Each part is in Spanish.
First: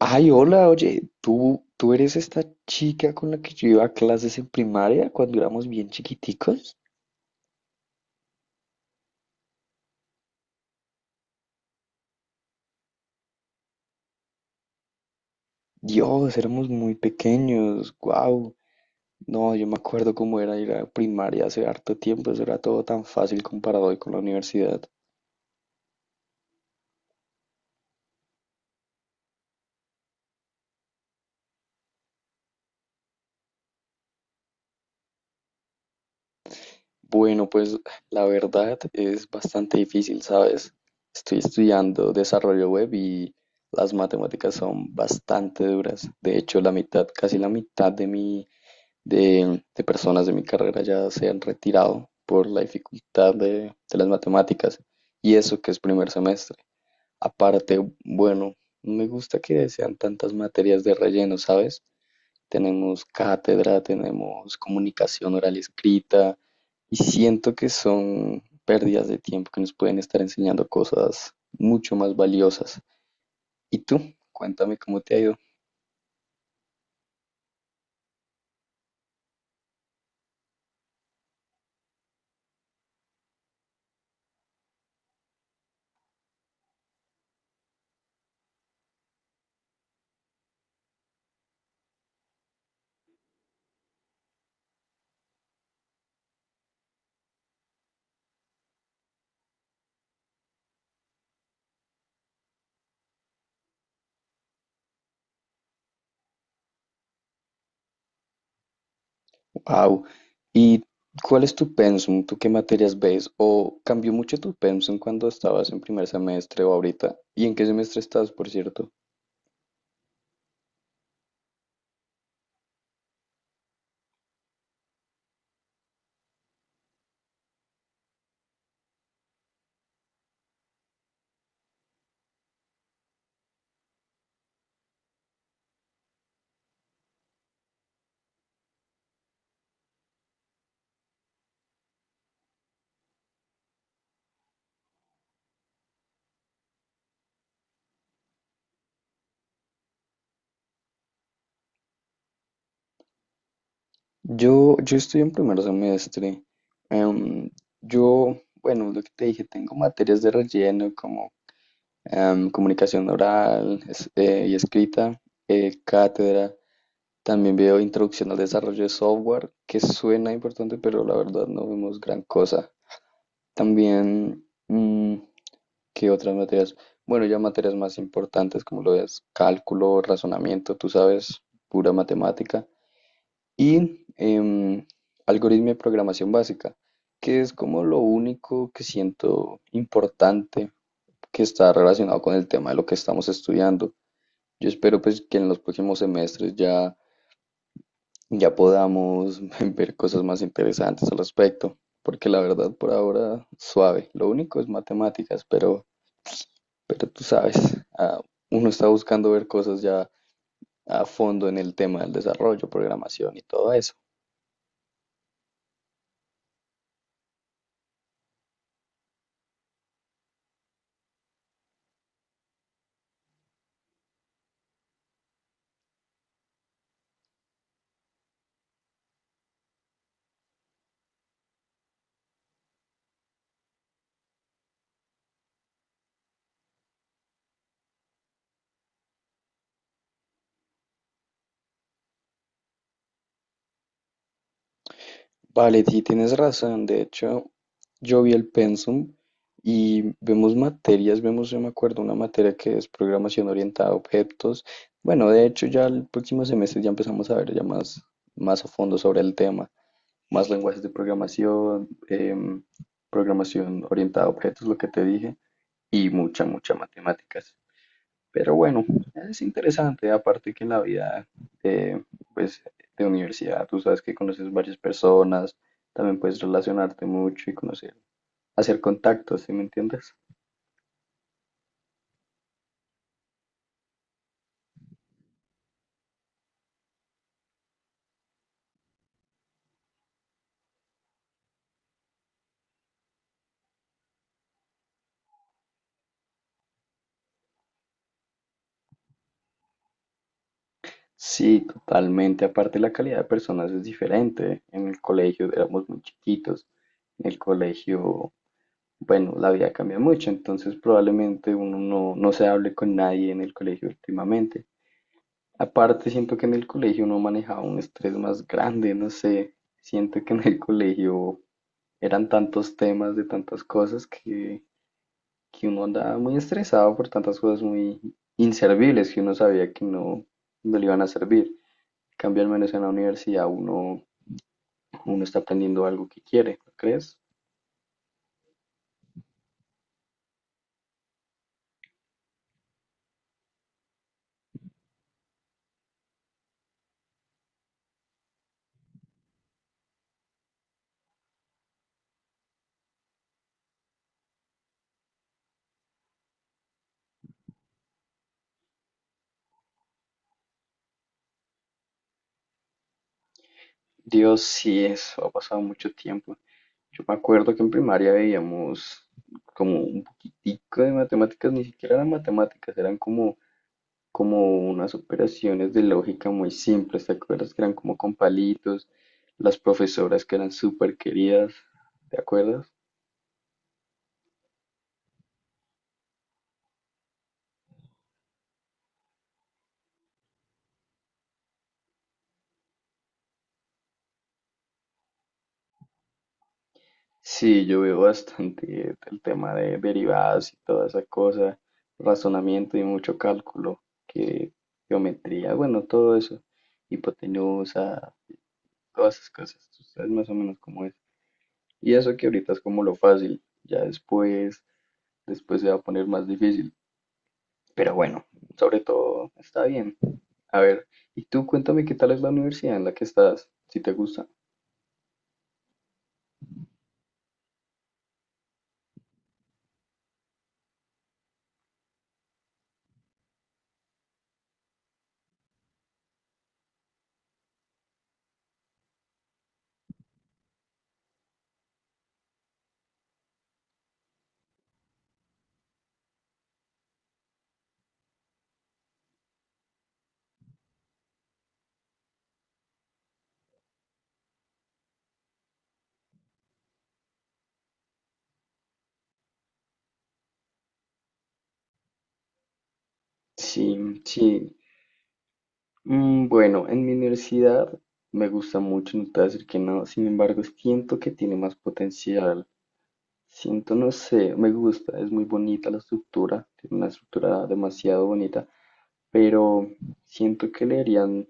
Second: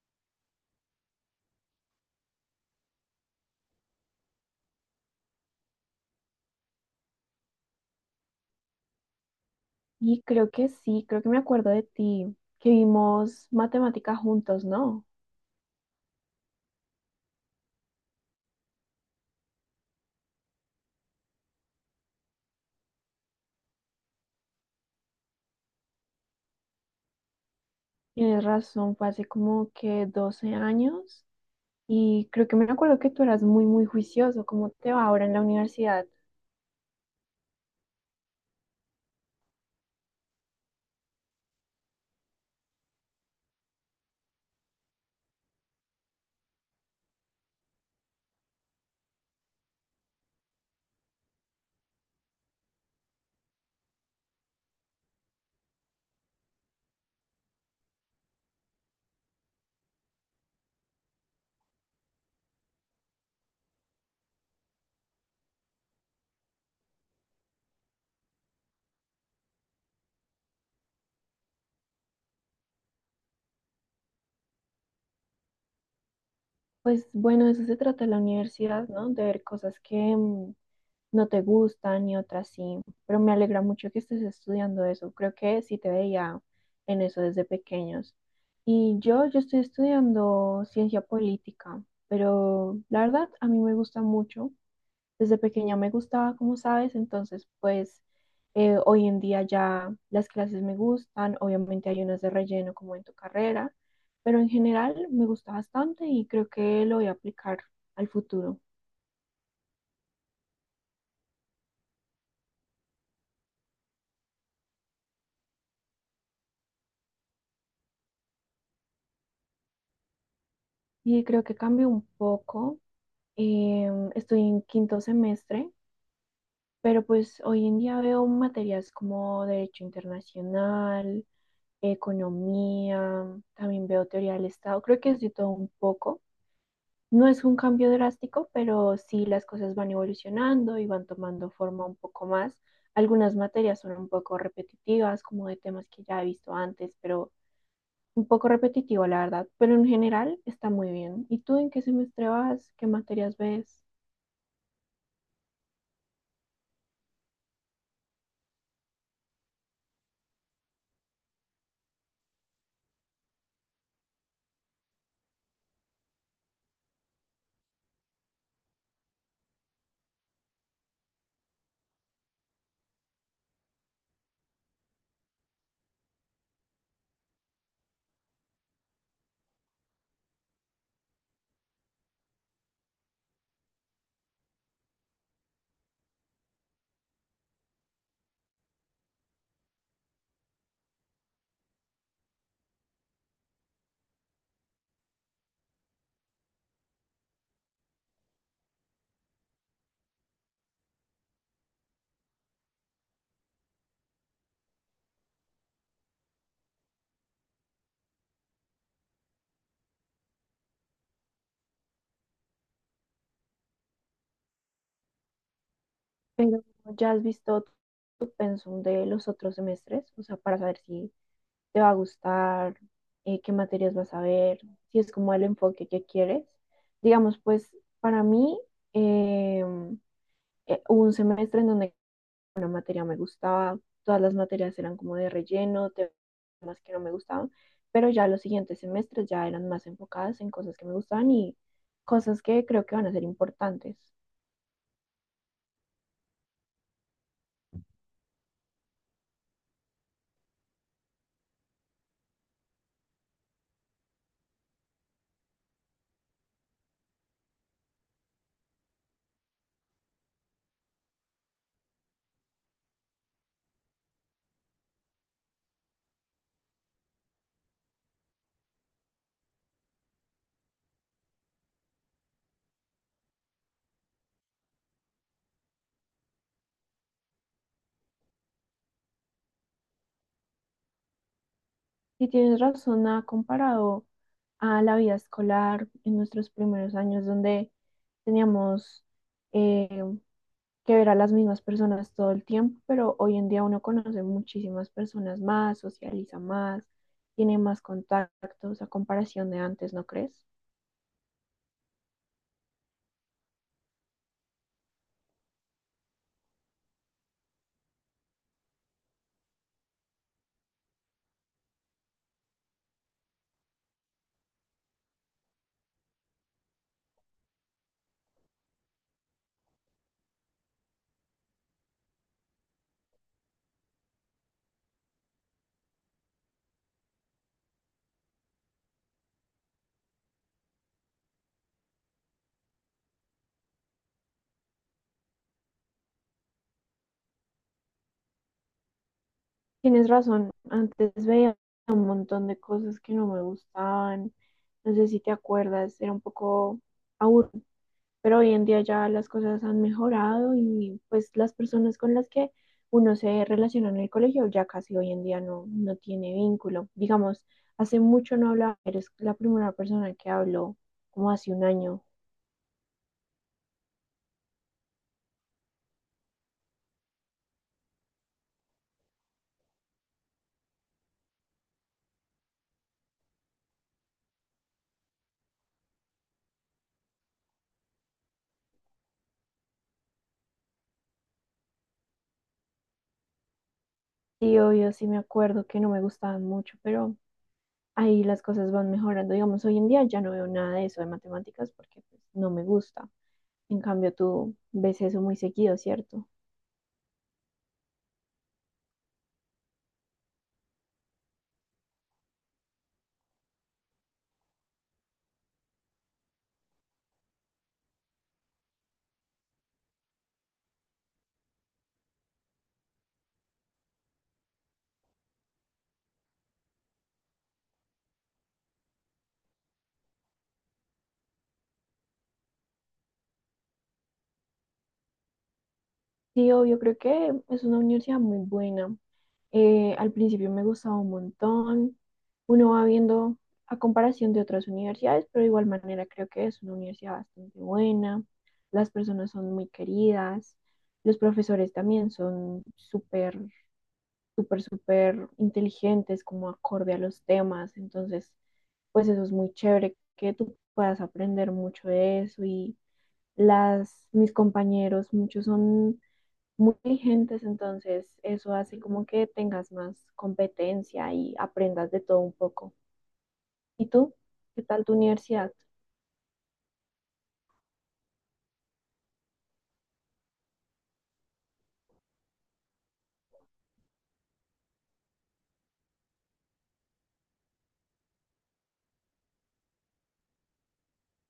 Ay, hola, oye, ¿tú eres esta chica con la que yo iba a clases en primaria cuando éramos bien chiquiticos? Y creo que sí, creo que me acuerdo de ti, que vimos matemática juntos, ¿no? Dios, éramos muy pequeños, wow. No, yo me acuerdo cómo era ir a primaria hace harto tiempo, eso era todo tan fácil comparado hoy con la universidad. Tienes razón, fue hace como que 12 años y creo que me acuerdo que tú eras muy, muy juicioso. ¿Cómo te va ahora en la universidad? Bueno, pues la verdad es bastante difícil, ¿sabes? Estoy estudiando desarrollo web y las matemáticas son bastante duras. De hecho, la mitad, casi la mitad de personas de mi carrera ya se han retirado por la dificultad de las matemáticas, y eso que es primer semestre. Aparte, bueno, no me gusta que sean tantas materias de relleno, ¿sabes? Tenemos cátedra, tenemos comunicación oral y escrita y siento que son pérdidas de tiempo que nos pueden estar enseñando cosas mucho más valiosas. ¿Y tú? Cuéntame cómo te ha ido. Pues bueno, de eso se trata la universidad, ¿no? De ver cosas que, no te gustan y otras sí, pero me alegra mucho que estés estudiando eso. Creo que sí te veía en eso desde pequeños. Y yo estoy estudiando ciencia política, pero la verdad a mí me gusta mucho. Desde pequeña me gustaba, como sabes, entonces pues hoy en día ya las clases me gustan, obviamente hay unas de relleno como en tu carrera, pero en general me gusta bastante y creo que lo voy a aplicar al futuro. Wow. ¿Y cuál es tu pensum? ¿Tú qué materias ves? ¿O cambió mucho tu pensum cuando estabas en primer semestre o ahorita? ¿Y en qué semestre estás, por cierto? Y creo que cambió un poco. Estoy en quinto semestre, pero pues hoy en día veo materias como Derecho Internacional, Economía, también veo Teoría del Estado, creo que es de todo un poco. No es un cambio drástico, pero sí las cosas van evolucionando y van tomando forma un poco más. Algunas materias son un poco repetitivas, como de temas que ya he visto antes, pero un poco repetitivo, la verdad. Pero en general está muy bien. ¿Y tú en qué semestre vas? ¿Qué materias ves? Yo estoy en primer semestre. Em, yo, bueno, lo que te dije, tengo materias de relleno como comunicación oral y escrita, cátedra. También veo introducción al desarrollo de software, que suena importante, pero la verdad no vemos gran cosa. También... mm, ¿Qué otras materias? Bueno, ya materias más importantes como lo es cálculo, razonamiento, tú sabes, pura matemática. Y algoritmo de programación básica, que es como lo único que siento importante, que está relacionado con el tema de lo que estamos estudiando. Yo espero pues que en los próximos semestres ya podamos ver cosas más interesantes al respecto, porque la verdad por ahora suave. Lo único es matemáticas, pero tú sabes, ah, uno está buscando ver cosas ya a fondo en el tema del desarrollo, programación y todo eso. Pero ya has visto tu pensum de los otros semestres, o sea, para saber si te va a gustar, qué materias vas a ver, si es como el enfoque que quieres. Digamos, pues para mí eh, hubo un semestre en donde una materia me gustaba, todas las materias eran como de relleno, temas que no me gustaban, pero ya los siguientes semestres ya eran más enfocadas en cosas que me gustaban y cosas que creo que van a ser importantes. Vale, sí, tienes razón. De hecho, yo vi el pensum y vemos, yo me acuerdo, una materia que es programación orientada a objetos. Bueno, de hecho, ya el próximo semestre ya empezamos a ver ya más a fondo sobre el tema, más lenguajes de programación, programación orientada a objetos, lo que te dije, y mucha matemáticas. Pero bueno, es interesante, aparte que en la vida eh, pues, de universidad, tú sabes que conoces varias personas, también puedes relacionarte mucho y conocer, hacer contactos, ¿sí me entiendes? Si tienes razón, ha comparado a la vida escolar en nuestros primeros años, donde teníamos eh, que ver a las mismas personas todo el tiempo, pero hoy en día uno conoce muchísimas personas más, socializa más, tiene más contactos a comparación de antes, ¿no crees? Sí, totalmente, aparte la calidad de personas es diferente. En el colegio éramos muy chiquitos, en el colegio, bueno, la vida cambia mucho, entonces probablemente uno no se hable con nadie en el colegio últimamente. Aparte, siento que en el colegio uno manejaba un estrés más grande, no sé, siento que en el colegio eran tantos temas de tantas cosas que uno andaba muy estresado por tantas cosas muy inservibles que uno sabía que no le iban a servir. En cambio, al menos en la universidad uno está aprendiendo algo que quiere, ¿no crees? Tienes razón, antes veía un montón de cosas que no me gustaban, no sé si te acuerdas, era un poco aburrido, pero hoy en día ya las cosas han mejorado y pues las personas con las que uno se relaciona en el colegio ya casi hoy en día no, no tiene vínculo. Digamos, hace mucho no hablaba, eres la primera persona que habló como hace un año. Dios, sí, eso ha pasado mucho tiempo. Yo me acuerdo que en primaria veíamos como un poquitico de matemáticas, ni siquiera eran matemáticas, eran como unas operaciones de lógica muy simples, ¿te acuerdas que eran como con palitos, las profesoras que eran súper queridas, ¿te acuerdas? Sí, obvio, sí me acuerdo que no me gustaban mucho, pero ahí las cosas van mejorando. Digamos, hoy en día ya no veo nada de eso de matemáticas porque pues, no me gusta. En cambio, tú ves eso muy seguido, ¿cierto? Sí, yo veo bastante el tema de derivadas y toda esa cosa, razonamiento y mucho cálculo, que geometría, bueno, todo eso, hipotenusa, todas esas cosas, tú sabes más o menos cómo es. Y eso que ahorita es como lo fácil, ya después se va a poner más difícil. Pero bueno, sobre todo está bien. A ver, y tú cuéntame qué tal es la universidad en la que estás, si te gusta. Sí, obvio, creo que es una universidad muy buena. Al principio me gustaba un montón. Uno va viendo a comparación de otras universidades, pero de igual manera creo que es una universidad bastante buena. Las personas son muy queridas. Los profesores también son súper, súper, súper inteligentes, como acorde a los temas. Entonces, pues eso es muy chévere que tú puedas aprender mucho de eso. Y las, mis compañeros, muchos son muy vigentes, entonces eso hace como que tengas más competencia y aprendas de todo un poco. Sí, ¿Y tú? sí. ¿Qué tal tu universidad? Mm, bueno, en mi universidad me gusta mucho, no te voy a decir que no. Sin embargo, siento que tiene más potencial. Siento, no sé, me gusta, es muy bonita la estructura, tiene una estructura demasiado bonita, pero siento que le harían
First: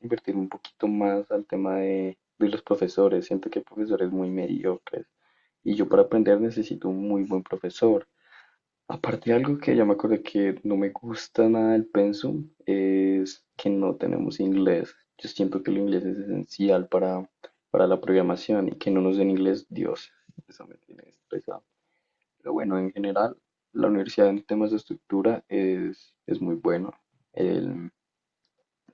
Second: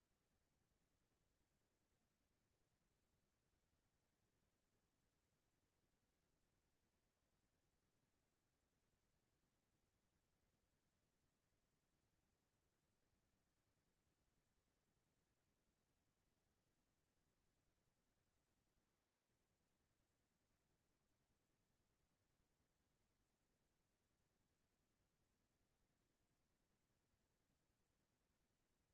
invertir un poquito más al tema de los profesores. Siento que hay profesores muy mediocres. Y yo para aprender necesito un muy buen profesor. Aparte, algo que ya me acordé que no me gusta nada del pensum es que no tenemos inglés. Yo siento que el inglés es esencial para la programación, y que no nos den inglés, Dios, eso me tiene estresado. Pero bueno, en general, la universidad en temas de estructura es muy bueno. El-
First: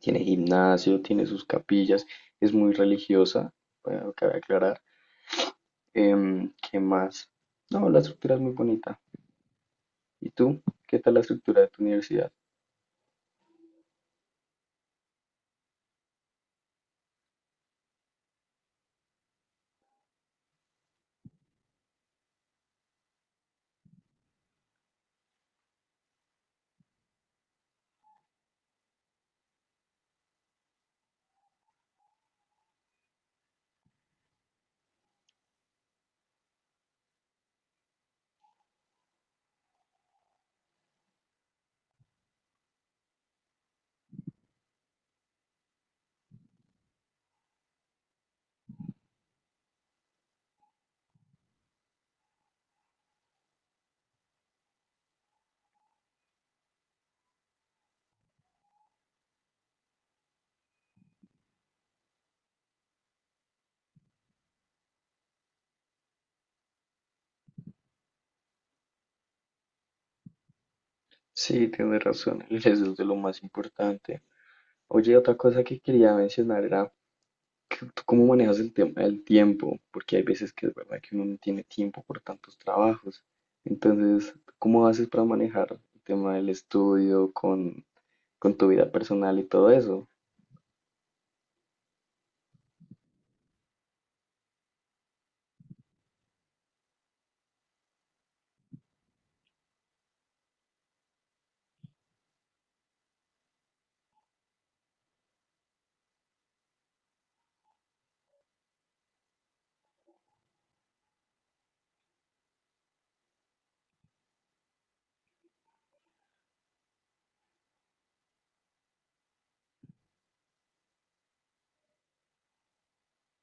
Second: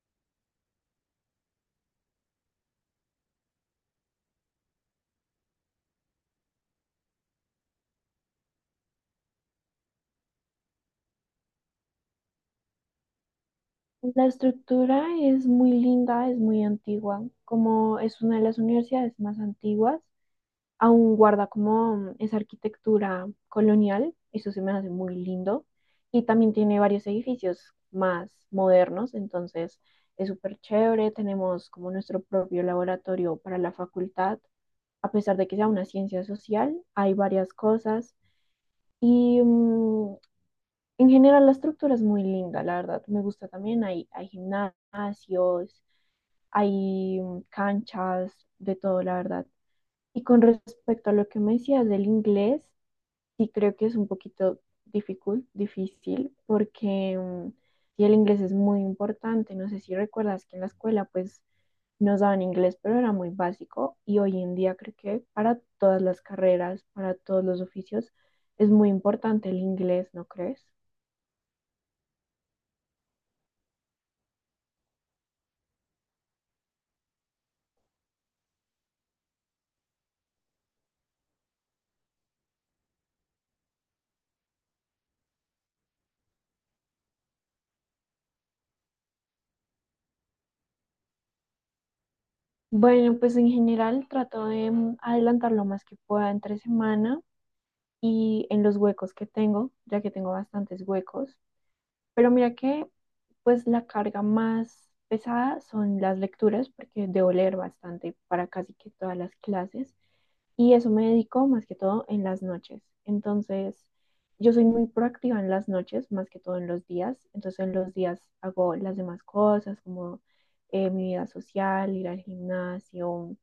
Tiene gimnasio, tiene sus capillas, es muy religiosa, bueno, cabe aclarar. ¿Qué más? No, la estructura es muy bonita. ¿Y tú? ¿Qué tal la estructura de tu universidad? La estructura es muy linda, es muy antigua, como es una de las universidades más antiguas, aún guarda como esa arquitectura colonial, eso se me hace muy lindo, y también tiene varios edificios más modernos, entonces es súper chévere, tenemos como nuestro propio laboratorio para la facultad, a pesar de que sea una ciencia social, hay varias cosas y, en general la estructura es muy linda, la verdad, me gusta también, hay gimnasios, hay, canchas, de todo, la verdad. Y con respecto a lo que me decías del inglés, sí creo que es un poquito difícil, difícil, porque, sí, el inglés es muy importante. No sé si recuerdas que en la escuela pues nos daban inglés, pero era muy básico y hoy en día creo que para todas las carreras, para todos los oficios, es muy importante el inglés, ¿no crees? Sí, tienes razón, el eso es de lo más importante. Oye, otra cosa que quería mencionar era que tú cómo manejas el tema del tiempo, porque hay veces que es verdad que uno no tiene tiempo por tantos trabajos. Entonces, ¿cómo haces para manejar el tema del estudio con tu vida personal y todo eso? Bueno, pues en general trato de, adelantar lo más que pueda entre semana y en los huecos que tengo, ya que tengo bastantes huecos. Pero mira que, pues la carga más pesada son las lecturas, porque debo leer bastante para casi que todas las clases. Y eso me dedico más que todo en las noches. Entonces, yo soy muy proactiva en las noches, más que todo en los días. Entonces, en los días hago las demás cosas, como mi vida social, ir al gimnasio,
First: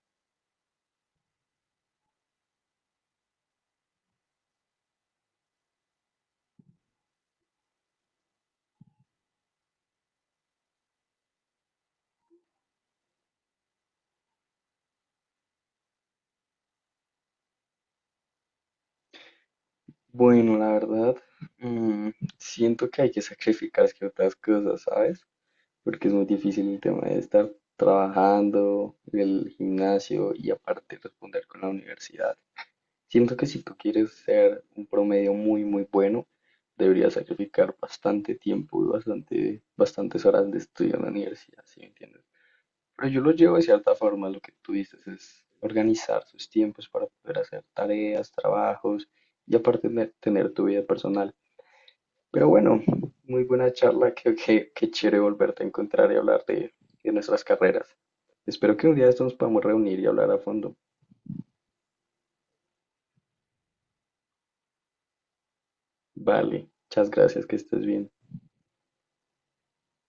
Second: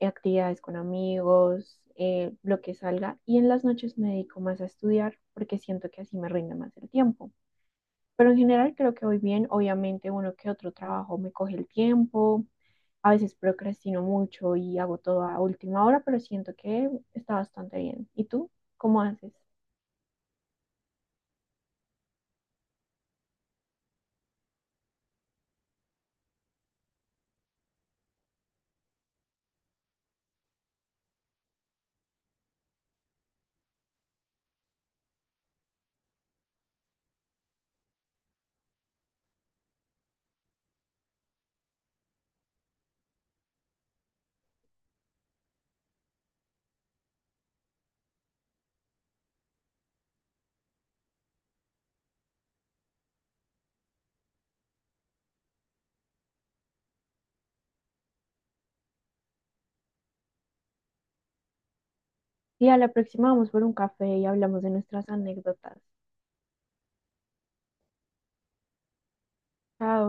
actividades con amigos, lo que salga. Y en las noches me dedico más a estudiar, porque siento que así me rinde más el tiempo. Pero en general creo que voy bien. Obviamente uno que otro trabajo me coge el tiempo. A veces procrastino mucho y hago todo a última hora, pero siento que está bastante bien. ¿Y tú? ¿Cómo haces? Bueno, la verdad, mm, siento que hay que sacrificar ciertas cosas, ¿sabes? Porque es muy difícil el tema de estar trabajando, el gimnasio y aparte responder con la universidad. Siento que si tú quieres ser un promedio muy bueno, deberías sacrificar bastante tiempo y bastantes horas de estudio en la universidad, ¿sí me entiendes? Pero yo lo llevo de cierta forma, lo que tú dices es organizar sus tiempos para poder hacer tareas, trabajos y aparte tener tu vida personal. Pero bueno, muy buena charla, qué chévere volverte a encontrar y hablar de nuestras carreras. Espero que un día de estos nos podamos reunir y hablar a fondo. Sí, a la próxima vamos por un café y hablamos de nuestras anécdotas. Vale, muchas gracias, que estés bien. Chao.